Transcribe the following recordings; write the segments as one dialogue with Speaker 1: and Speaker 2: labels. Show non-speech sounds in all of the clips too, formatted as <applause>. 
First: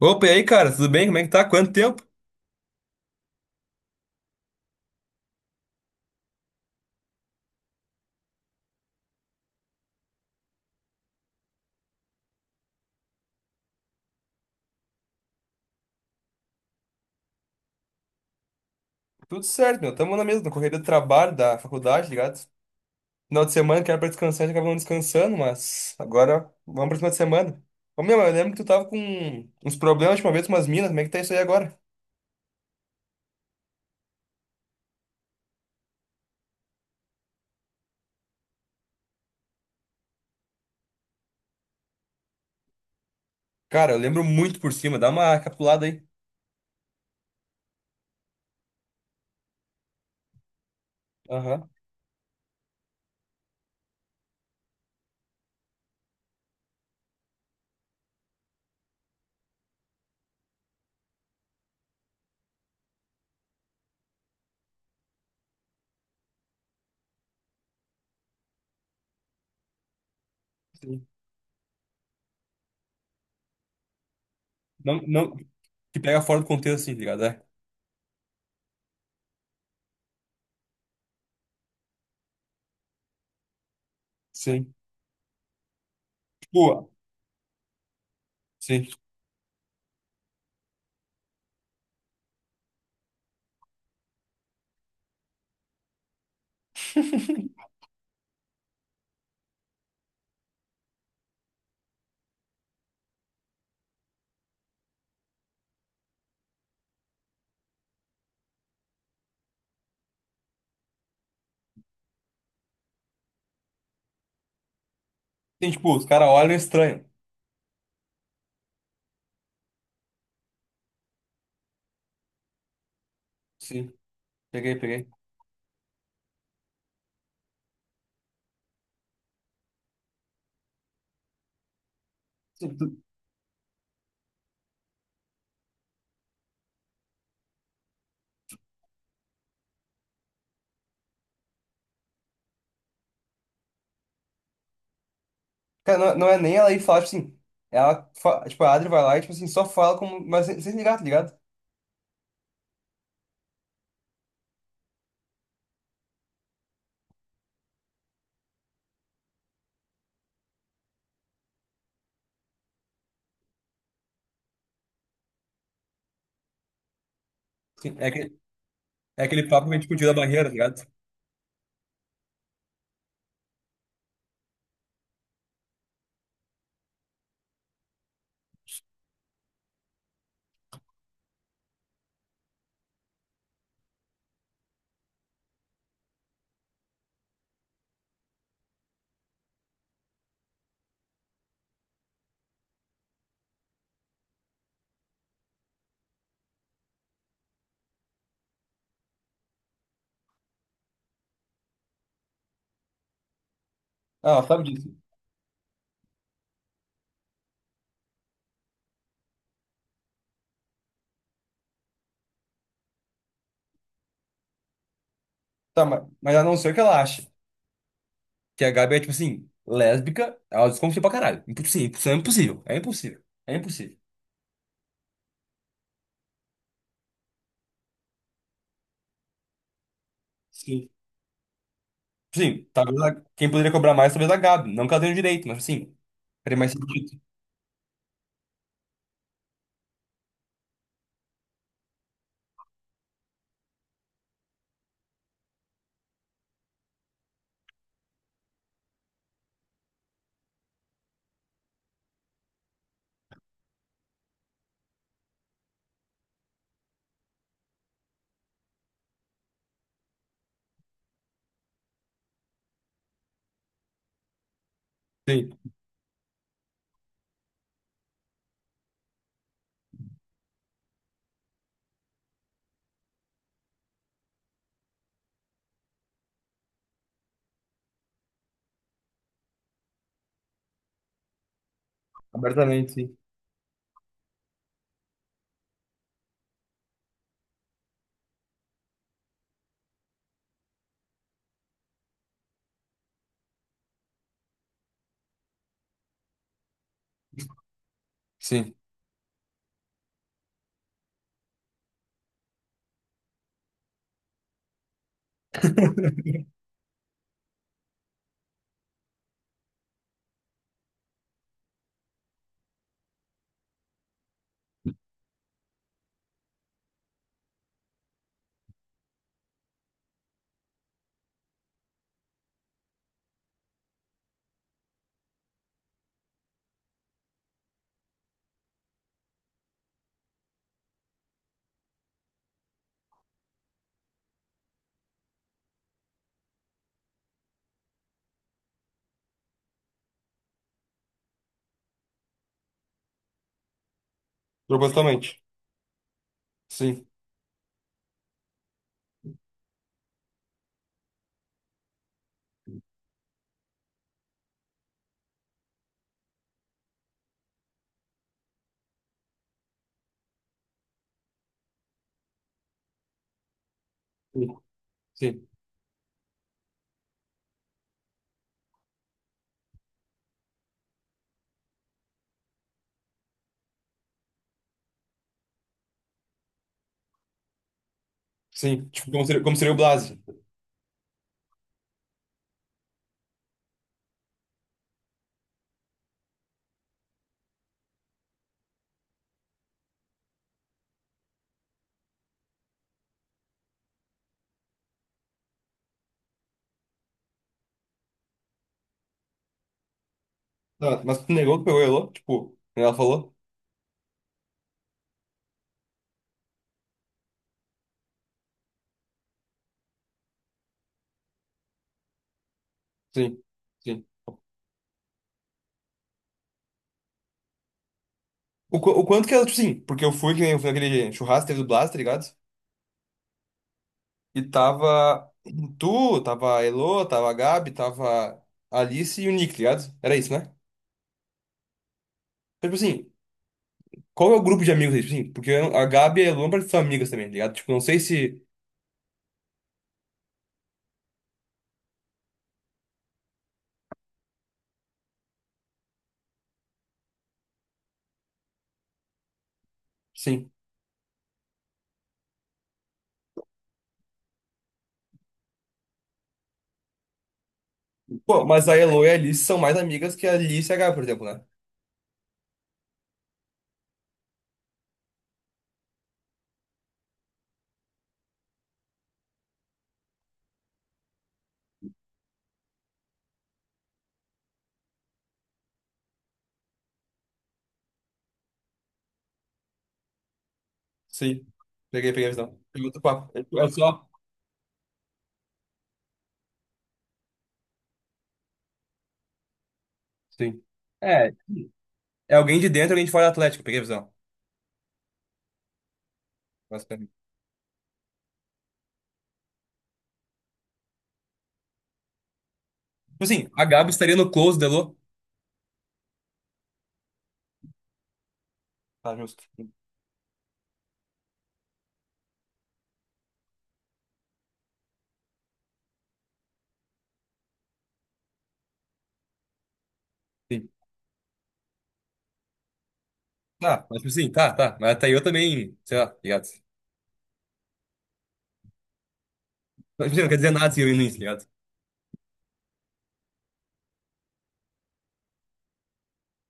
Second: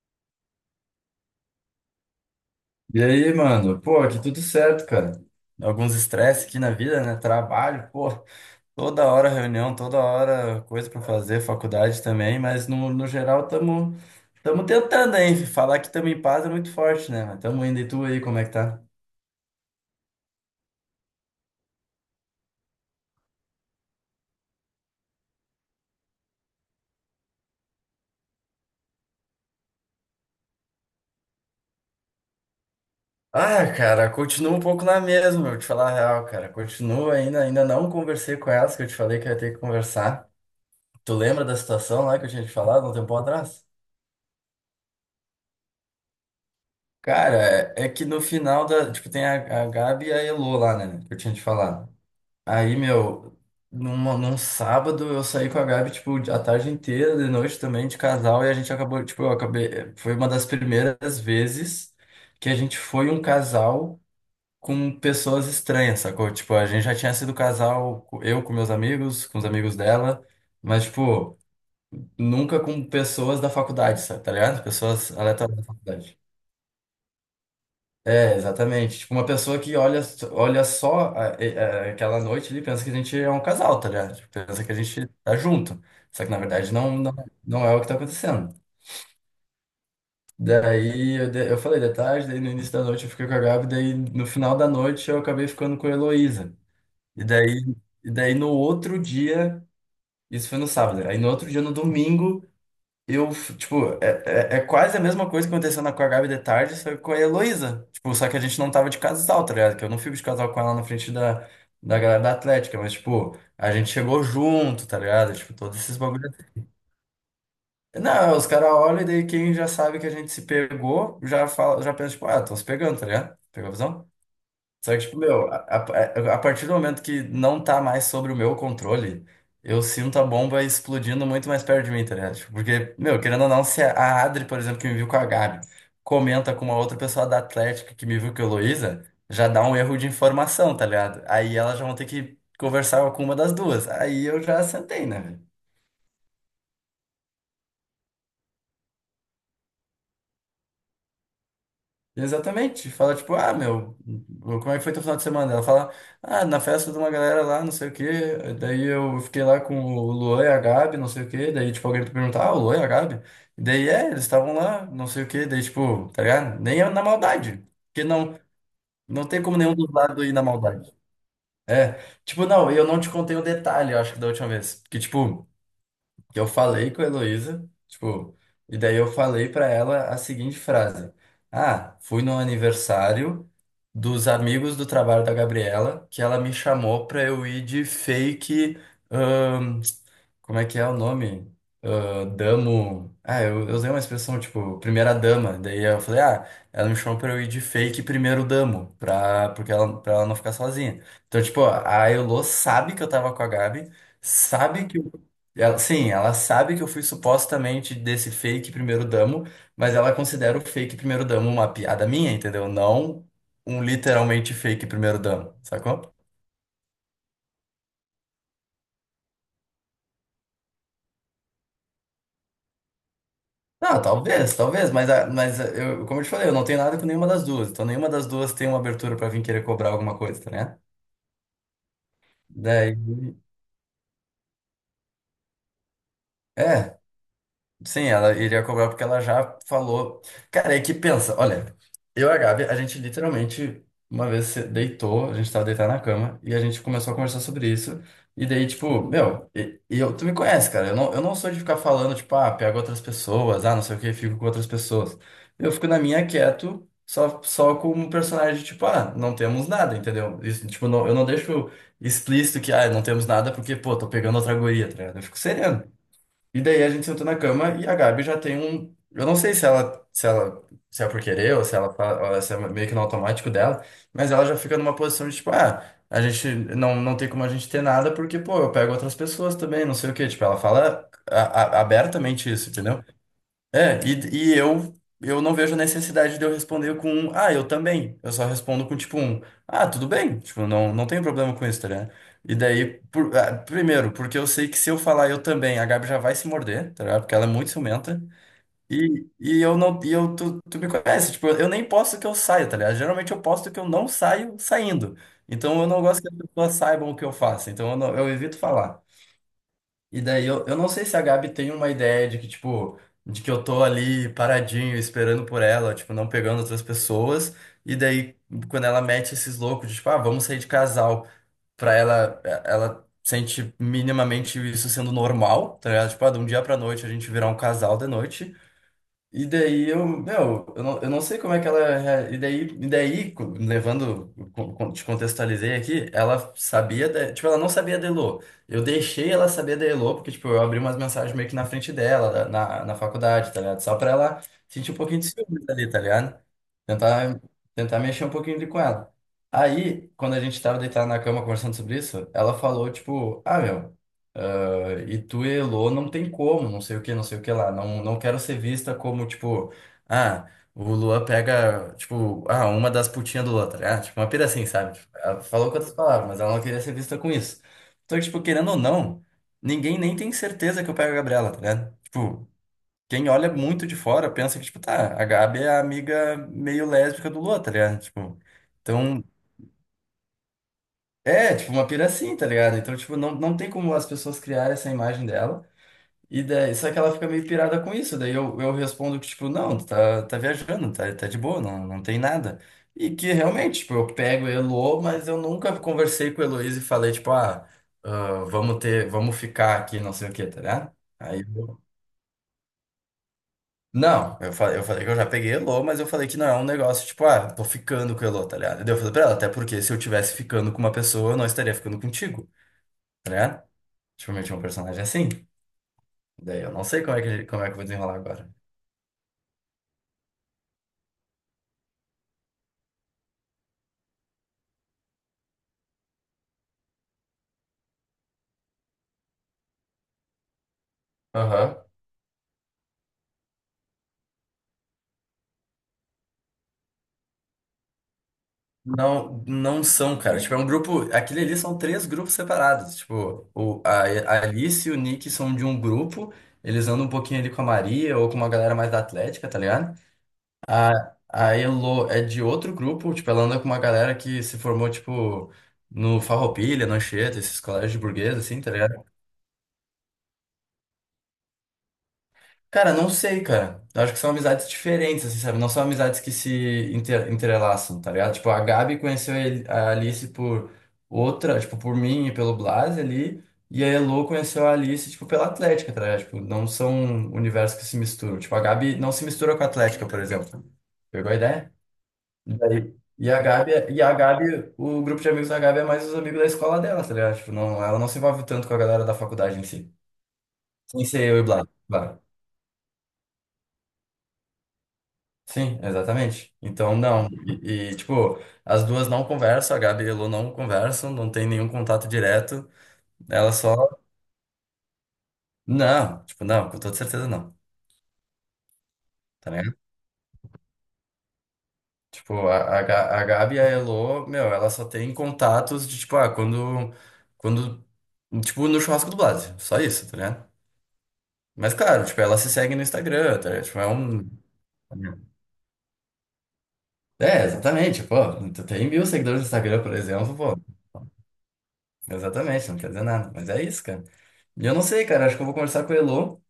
Speaker 1: Opa, e aí, cara, tudo bem? Como é que tá? Quanto tempo?
Speaker 2: E aí, mano? Pô, aqui tudo certo, cara. Alguns estresse aqui na vida, né? Trabalho, pô, toda hora reunião, toda hora coisa pra fazer, faculdade também, mas no geral tamo, tamo tentando, hein? Falar que tamo em paz é muito forte, né? Mas tamo indo. E tu aí, como é que tá?
Speaker 1: Tudo certo, meu. Tamo na mesma, correria do trabalho, da faculdade, tá ligado? Final de semana que era pra descansar, a gente acaba não descansando, mas agora vamos pra cima de semana. Ô, meu, eu lembro que tu tava com uns problemas de uma vez com umas minas, como é que tá isso aí agora?
Speaker 2: Ah, cara, continua um pouco na mesma, eu te falar a real, cara. Continua ainda não conversei com elas, que eu te falei que eu ia ter que conversar. Tu lembra da situação lá que eu tinha te falado um tempo atrás?
Speaker 1: Cara, eu lembro muito por cima, dá uma capulada aí.
Speaker 2: Cara, é que no final da. Tipo, tem a Gabi e a Elô lá, né? Que eu tinha te
Speaker 1: Aham,
Speaker 2: falado. Aí, meu, num sábado eu saí com a Gabi, tipo, a tarde inteira, de noite também, de casal, e a gente acabou, tipo, eu acabei. Foi uma das primeiras vezes que a gente foi um casal com pessoas estranhas, sacou? Tipo, a gente já tinha sido casal, eu com meus amigos, com os amigos dela, mas,
Speaker 1: sim.
Speaker 2: tipo, nunca com pessoas da faculdade, sabe? Tá ligado?
Speaker 1: Não,
Speaker 2: Pessoas
Speaker 1: não,
Speaker 2: aleatórias da
Speaker 1: que
Speaker 2: faculdade.
Speaker 1: pega fora do contexto, assim, ligado? É.
Speaker 2: É, exatamente. Tipo, uma pessoa que olha, olha só aquela noite ali pensa que a gente é um casal, tá ligado? Tipo, pensa que
Speaker 1: Sim.
Speaker 2: a gente tá junto. Só que na verdade
Speaker 1: Tipo,
Speaker 2: não é o que tá acontecendo.
Speaker 1: sim.
Speaker 2: Daí eu, eu falei de tarde, daí no início da noite eu fiquei com a Gabi, daí no final da noite eu acabei ficando com a Heloísa. E daí, e daí no outro dia, isso foi no sábado, aí no outro dia, no domingo. Eu, tipo, é quase a mesma coisa que aconteceu na, com a Gabi de tarde, só que com a Heloísa. Tipo, só que a gente não tava de casal, tá ligado? Que eu não fico de casal com ela na frente da galera da Atlética, mas, tipo, a gente chegou junto, tá ligado? Tipo,
Speaker 1: Tem,
Speaker 2: todos
Speaker 1: tipo,
Speaker 2: esses
Speaker 1: os caras
Speaker 2: bagulhos.
Speaker 1: olham estranho.
Speaker 2: Não, os caras olham e daí quem já sabe que a gente se pegou, já fala, já pensa, tipo, ah, tô se pegando, tá ligado? Pegou a
Speaker 1: Sim,
Speaker 2: visão?
Speaker 1: peguei,
Speaker 2: Só que,
Speaker 1: peguei.
Speaker 2: tipo, meu, a partir do momento que não tá mais sobre o meu controle, eu sinto a bomba explodindo muito mais perto de mim, tá ligado? Tipo, porque, meu, querendo ou não, se a Adri, por exemplo, que me viu com a Gabi, comenta com uma outra pessoa da Atlética que me viu com a Heloísa, já dá um erro de informação, tá ligado? Aí elas já vão ter que conversar com uma das duas. Aí eu já sentei, né, velho?
Speaker 1: Cara, não, não é nem ela ir falar, tipo assim. Ela, tipo, a Adri vai lá e, tipo assim, só fala como. Mas sem, sem ligar, tá ligado?
Speaker 2: Exatamente. Fala, tipo, ah, meu, como é que foi teu final de semana? Ela fala, ah, na festa de uma galera lá, não sei o quê. Daí eu fiquei lá com o Luan e a Gabi, não sei o quê. Daí, tipo, alguém me perguntar, ah, o Luan e a Gabi? Daí, é, eles estavam lá, não sei o quê. Daí, tipo, tá ligado? Nem é na maldade.
Speaker 1: Sim.
Speaker 2: Porque não,
Speaker 1: É
Speaker 2: Não tem
Speaker 1: aquele
Speaker 2: como
Speaker 1: papo
Speaker 2: nenhum
Speaker 1: que a gente
Speaker 2: dos
Speaker 1: podia da
Speaker 2: lados ir na
Speaker 1: barreira, tá ligado?
Speaker 2: maldade. É, tipo, não, eu não te contei o detalhe, eu acho que da última vez. Que, tipo, que eu falei com a Heloísa, tipo, e daí eu falei pra ela a seguinte frase: ah, fui no aniversário dos amigos do trabalho da Gabriela, que ela me chamou pra eu ir de fake, como é que é o nome? Ah, damo. Ah, eu usei uma expressão tipo, primeira dama. Daí eu falei, ah, ela me chamou pra eu ir de fake primeiro damo, pra, porque ela, pra ela não ficar sozinha. Então, tipo, a Elô sabe que eu tava com a Gabi,
Speaker 1: Ah, ela sabe
Speaker 2: sabe
Speaker 1: disso.
Speaker 2: que. Eu- ela, sim, ela sabe que eu fui supostamente desse fake primeiro damo, mas ela considera o fake primeiro damo uma piada minha, entendeu? Não um literalmente fake primeiro damo,
Speaker 1: Tá, mas,
Speaker 2: sacou?
Speaker 1: mas ela não sei o que ela acha. Que a Gabi é, tipo assim, lésbica, ela desconfia pra caralho. Sim, isso é impossível. É impossível. É impossível.
Speaker 2: Não, talvez, talvez, mas, mas eu, como eu te falei, eu não tenho nada com nenhuma das duas. Então nenhuma das duas tem uma abertura pra vir querer cobrar alguma coisa, tá, né?
Speaker 1: Sim. Sim,
Speaker 2: Daí,
Speaker 1: talvez quem poderia cobrar mais, talvez a Gabi. Não que ela tenha o direito, mas assim, faria mais
Speaker 2: é,
Speaker 1: sentido.
Speaker 2: sim, ela iria cobrar porque ela já falou. Cara, é que pensa, olha, eu e a Gabi, a gente literalmente uma vez se deitou, a gente tava deitado na cama e a gente começou a conversar sobre isso. E daí, tipo, meu, e eu, tu me conhece, cara, eu não sou de ficar falando, tipo, ah, pego outras pessoas, ah, não sei o que, fico com outras pessoas. Eu fico na minha quieto, só com um personagem, tipo, ah, não temos nada, entendeu? Isso, tipo, não, eu não deixo explícito que, ah, não temos nada porque, pô, tô pegando outra guria, tá ligado? Eu fico
Speaker 1: Sim,
Speaker 2: sereno. E daí a gente sentou na cama e a Gabi já tem um. Eu não sei se ela, se é por querer ou se ela, ou se é meio que no automático dela, mas ela já fica numa posição de tipo, ah, a gente não tem como a gente ter nada porque, pô, eu pego outras pessoas também, não sei o quê. Tipo, ela fala abertamente isso,
Speaker 1: abertamente,
Speaker 2: entendeu?
Speaker 1: sim.
Speaker 2: É, e eu não vejo necessidade de eu responder com um, ah, eu também. Eu só respondo com tipo um, ah, tudo bem. Tipo, não, não tenho problema com isso, tá ligado? E daí, ah, primeiro, porque eu sei que se eu falar eu também, a Gabi já vai se morder, tá ligado? Porque ela é muito ciumenta.
Speaker 1: Sim,
Speaker 2: E eu não, e eu, tu me conhece, tipo, eu nem posto que eu saio, tá ligado? Geralmente eu posto que eu não saio saindo. Então eu não gosto que as pessoas saibam o que eu faço. Então eu, não- eu evito falar. E daí eu não sei se a Gabi tem uma ideia de que, tipo, de que eu tô ali paradinho, esperando por ela, tipo, não pegando outras pessoas. E daí, quando ela mete esses loucos de, tipo, ah, vamos sair de casal, pra ela, é, ela sente minimamente isso sendo normal, tá ligado? Tipo, ah, de um dia pra noite a gente virar um casal de noite. E daí eu, meu, eu não sei como é que ela. E daí, levando, te contextualizei aqui, ela sabia, tipo, ela não sabia da Elo. Eu deixei ela saber da Elo, porque, tipo, eu abri umas mensagens meio que na frente dela, na, na faculdade, tá ligado? Só pra ela sentir um pouquinho de
Speaker 1: propositalmente.
Speaker 2: ciúmes ali, tá ligado?
Speaker 1: Sim,
Speaker 2: Tentar, tentar mexer um pouquinho ali com ela. Aí, quando a gente tava deitado na cama conversando sobre isso, ela falou, tipo, ah, meu. E tu, e Elô, não tem como, não sei o que lá. Não, não quero ser vista como, tipo, ah, o Luan pega, tipo, ah, uma das putinhas do Luan, tá ligado? Tipo, uma pira
Speaker 1: sim,
Speaker 2: assim, sabe? Tipo, ela
Speaker 1: sim,
Speaker 2: falou com outras palavras, mas ela não queria ser vista com isso. Então, tipo, querendo ou não, ninguém nem tem certeza que eu pego a Gabriela, tá ligado? Tipo, quem olha muito de fora pensa que, tipo, tá, a Gabi é a amiga meio lésbica do Luan, tá ligado? Tipo,
Speaker 1: sim. Tipo,
Speaker 2: então,
Speaker 1: como seria o Blas?
Speaker 2: é, tipo, uma pira assim, tá ligado? Então, tipo, não, não tem como as pessoas criarem essa imagem dela. E daí, só que ela fica meio pirada com isso. Daí eu respondo que, tipo, não, tá viajando, tá de boa, não tem nada. E que realmente, tipo, eu pego o Elo, mas eu nunca conversei com a Heloísa e falei, tipo, ah, vamos ter, vamos ficar aqui, não sei o quê, tá ligado?
Speaker 1: Ah, mas tu
Speaker 2: Aí
Speaker 1: negou que
Speaker 2: eu-
Speaker 1: pegou Elô? Tipo, ela falou?
Speaker 2: não, eu falei que eu já peguei Elo, mas eu falei que não é um negócio, tipo, ah, tô ficando com o Elo, tá ligado? E daí eu falei pra ela, até porque se eu tivesse ficando com uma pessoa, eu não estaria ficando contigo, tá
Speaker 1: Sim,
Speaker 2: ligado?
Speaker 1: sim.
Speaker 2: Tipo, eu meti um personagem assim. Daí eu não sei como é que eu vou desenrolar agora.
Speaker 1: O, o quanto que ela, tipo, sim, porque eu fui, que nem eu fui naquele churrasco, que teve do Blas, tá ligado? E tava tu, tava a Elô, tava a Gabi, tava a Alice e o Nick, tá ligado? Era isso, né?
Speaker 2: Aham.
Speaker 1: Então, tipo assim, qual é o grupo de amigos aí, tipo assim? Porque a Gabi e a Elô não parecem ser amigas também, tá ligado? Tipo, não sei se.
Speaker 2: Não, não são, cara. Tipo, é um grupo. Aquele ali são três grupos separados. Tipo, a Alice e o Nick são de um grupo. Eles andam um pouquinho ali com a Maria ou com uma galera mais da Atlética, tá ligado?
Speaker 1: Sim.
Speaker 2: A, a Elo é de outro grupo. Tipo, ela anda com uma galera que se formou, tipo, no Farroupilha, no Anchieta, esses colégios de burguês,
Speaker 1: Pô,
Speaker 2: assim,
Speaker 1: mas
Speaker 2: tá
Speaker 1: a
Speaker 2: ligado?
Speaker 1: Elo e a Alice são mais amigas que a Alice e a Gabi, por exemplo, né?
Speaker 2: Cara, não sei, cara. Eu acho que são amizades diferentes, assim, sabe? Não são amizades que se entrelaçam, tá ligado? Tipo, a Gabi conheceu a Alice por outra, tipo, por mim e pelo Blas ali. E a Elo conheceu a Alice, tipo, pela Atlética, tá ligado? Tipo, não são universos que se misturam. Tipo, a Gabi não se mistura com a Atlética, por exemplo. Pegou a
Speaker 1: Sim.
Speaker 2: ideia?
Speaker 1: Peguei, peguei a
Speaker 2: E
Speaker 1: visão. Peguei
Speaker 2: daí-
Speaker 1: outro
Speaker 2: e
Speaker 1: papo.
Speaker 2: a
Speaker 1: É
Speaker 2: Gabi, e
Speaker 1: só.
Speaker 2: a Gabi, o grupo de amigos da Gabi é mais os amigos da escola dela, tá ligado? Tipo, não, ela não se envolve tanto com a galera da faculdade em si.
Speaker 1: Sim.
Speaker 2: Sem ser
Speaker 1: É.
Speaker 2: eu e Blas, claro.
Speaker 1: É alguém de dentro e alguém de fora do Atlético, peguei a visão.
Speaker 2: Sim, exatamente. Então,
Speaker 1: Basicamente.
Speaker 2: não. E tipo, as duas não conversam, a Gabi e a Lu não conversam, não tem nenhum contato direto.
Speaker 1: Tipo assim,
Speaker 2: Ela
Speaker 1: a
Speaker 2: só.
Speaker 1: Gabi estaria no close, Delô.
Speaker 2: Não, tipo, não, com toda certeza não.
Speaker 1: Tá justo.
Speaker 2: Tá ligado? Tipo, a Gabi e a Elo, meu, ela só tem contatos de, tipo, ah, quando. Quando. Tipo, no churrasco do Blase. Só isso, tá ligado?
Speaker 1: Sim.
Speaker 2: Mas, claro, tipo, ela se segue no Instagram, tá ligado? Tipo,
Speaker 1: Tá,
Speaker 2: é
Speaker 1: mas tipo
Speaker 2: um.
Speaker 1: assim, tá, tá. Mas até eu também, sei lá, ligado?
Speaker 2: É, exatamente, pô. Tu tem 1.000 seguidores no Instagram, por
Speaker 1: Mas, tipo assim, não quer
Speaker 2: exemplo,
Speaker 1: dizer
Speaker 2: pô.
Speaker 1: nada se eu ir no início, ligado?
Speaker 2: Exatamente, não quer dizer nada. Mas é isso, cara. E eu não sei, cara, acho que eu vou conversar com a Elo.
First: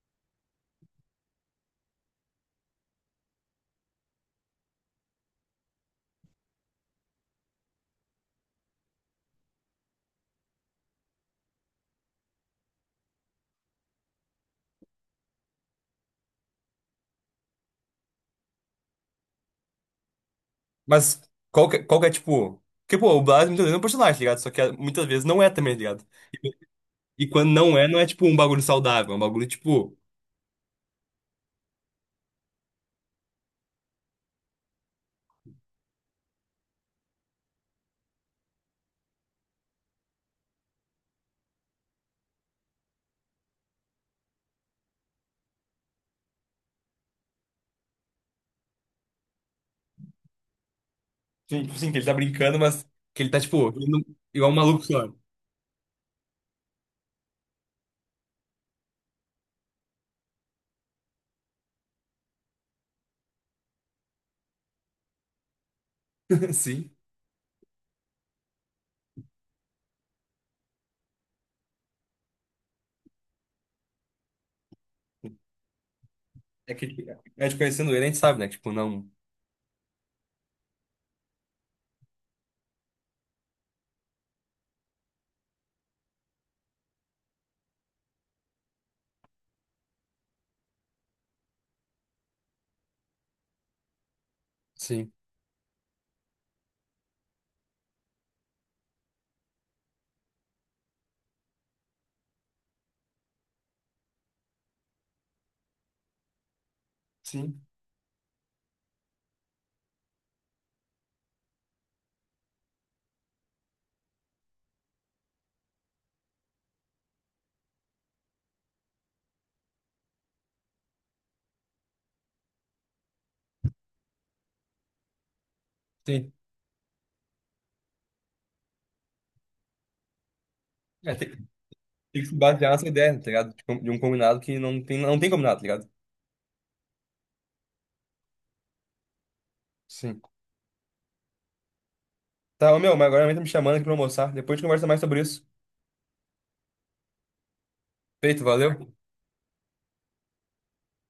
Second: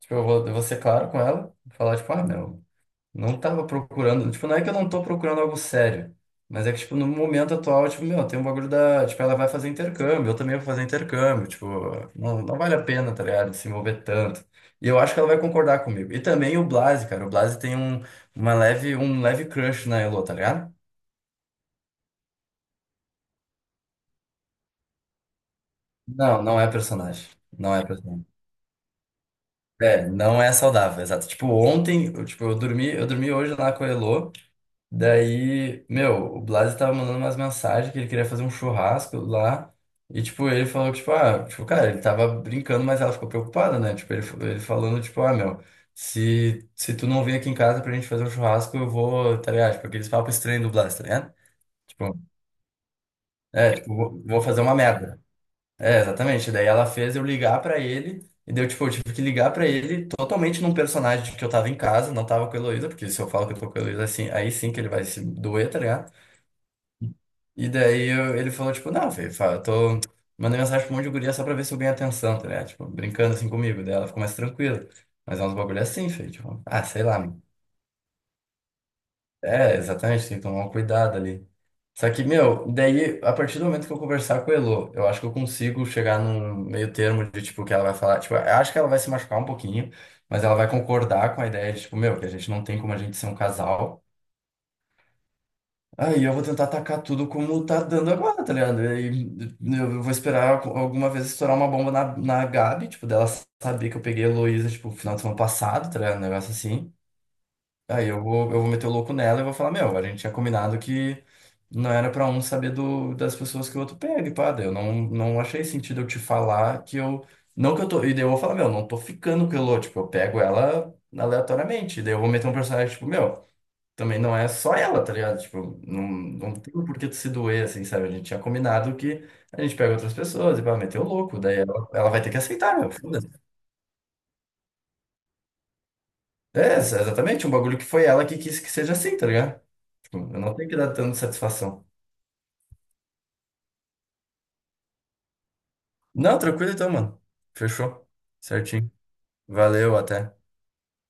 Speaker 2: Tipo, eu vou ser claro com ela. Falar, tipo, ah, meu, não tava procurando. Tipo, não é que eu não tô procurando algo sério. Mas é que, tipo, no momento atual, tipo, meu, tem um bagulho da. Tipo, ela vai fazer intercâmbio, eu também vou fazer intercâmbio. Tipo, não vale a pena, tá ligado? Se envolver tanto. E eu acho que ela vai concordar comigo. E também o Blase, cara. O Blase tem um, uma leve, um leve crush na Elo, tá ligado?
Speaker 1: Mas qual que é, tipo. Porque, pô, o Blas muitas vezes é um personagem, ligado? Só que ah, muitas vezes não é também, ligado?
Speaker 2: Não é
Speaker 1: E
Speaker 2: personagem.
Speaker 1: quando
Speaker 2: Não
Speaker 1: não
Speaker 2: é
Speaker 1: é, não é tipo
Speaker 2: personagem.
Speaker 1: um bagulho saudável, é um bagulho tipo.
Speaker 2: É, não é saudável, exato. Tipo, ontem, eu, tipo, eu dormi hoje lá com a Elo. Daí, meu, o Blasi tava mandando umas mensagens que ele queria fazer um churrasco lá. E, tipo, ele falou que, tipo, ah, tipo, cara, ele tava brincando, mas ela ficou preocupada, né? Tipo, ele falando, tipo, ah, meu, se tu não vir aqui em casa pra gente fazer um churrasco, eu vou, tá ligado? Tipo, aqueles papos estranhos do Blasi, tá ligado?
Speaker 1: Sim, tipo assim, que ele tá
Speaker 2: Tipo,
Speaker 1: brincando, mas que ele tá, tipo,
Speaker 2: é, tipo,
Speaker 1: indo
Speaker 2: vou
Speaker 1: igual um
Speaker 2: fazer uma
Speaker 1: maluco só.
Speaker 2: merda. É, exatamente. Daí ela fez eu ligar pra ele. E daí, eu, tipo, eu tive que ligar pra ele totalmente num personagem de que eu tava em casa, não tava com a Heloísa, porque se eu falo que eu tô com a Heloísa, assim, aí sim que ele vai se doer, tá ligado?
Speaker 1: <laughs> Sim.
Speaker 2: E daí ele falou, tipo, não, Fê, eu tô mandando mensagem pra um monte de guria só pra ver se eu ganho atenção, tá ligado? Tipo, brincando assim comigo. Daí ela ficou mais tranquila. Mas é uns bagulho assim, Fê, tipo,
Speaker 1: É
Speaker 2: ah,
Speaker 1: que, é,
Speaker 2: sei lá, meu.
Speaker 1: tipo, conhecendo ele, a gente sabe, né? Tipo, não.
Speaker 2: É, exatamente, tem que tomar um cuidado ali. Só que, meu, daí, a partir do momento que eu conversar com a Elô, eu acho que eu consigo chegar num meio termo de, tipo, que ela vai falar, tipo, eu acho que ela vai se machucar um pouquinho, mas ela vai concordar com a ideia de, tipo, meu, que a gente não tem como a gente ser um casal.
Speaker 1: Sim.
Speaker 2: Aí eu vou tentar atacar tudo como tá dando agora, tá ligado? E aí eu vou esperar alguma vez estourar uma bomba na, na Gabi, tipo, dela saber que eu peguei a Heloísa, tipo, no final de semana passado, tá ligado? Um negócio assim.
Speaker 1: Sim.
Speaker 2: Aí eu vou meter o louco nela e vou falar, meu, a gente tinha combinado que não era pra um saber do, das pessoas que o outro pega, e pá, daí eu não achei sentido eu te falar que eu. Não que eu tô. E daí eu vou falar, meu, não tô ficando com a Elo, tipo, eu pego ela aleatoriamente. E daí eu vou meter um personagem, tipo, meu também não é só ela, tá ligado? Tipo, não,
Speaker 1: Sim.
Speaker 2: não tem por que tu se doer, assim, sabe? A gente tinha combinado que a gente pega outras pessoas e vai meter o
Speaker 1: É,
Speaker 2: louco, daí ela
Speaker 1: tem
Speaker 2: vai
Speaker 1: que
Speaker 2: ter
Speaker 1: se
Speaker 2: que
Speaker 1: basear
Speaker 2: aceitar,
Speaker 1: nessa
Speaker 2: meu,
Speaker 1: ideia, tá
Speaker 2: foda-se.
Speaker 1: ligado? De um combinado que não tem, não tem combinado, tá ligado?
Speaker 2: É, exatamente, um bagulho que foi ela que quis que seja assim, tá ligado? Tipo,
Speaker 1: Sim.
Speaker 2: eu não tenho que dar tanta satisfação.
Speaker 1: Tá, ô meu, mas agora a mãe tá me chamando aqui pra almoçar. Depois a gente conversa mais sobre isso.
Speaker 2: Não, tranquilo então, mano. Fechou.
Speaker 1: Feito,
Speaker 2: Certinho.
Speaker 1: valeu.
Speaker 2: Valeu, até.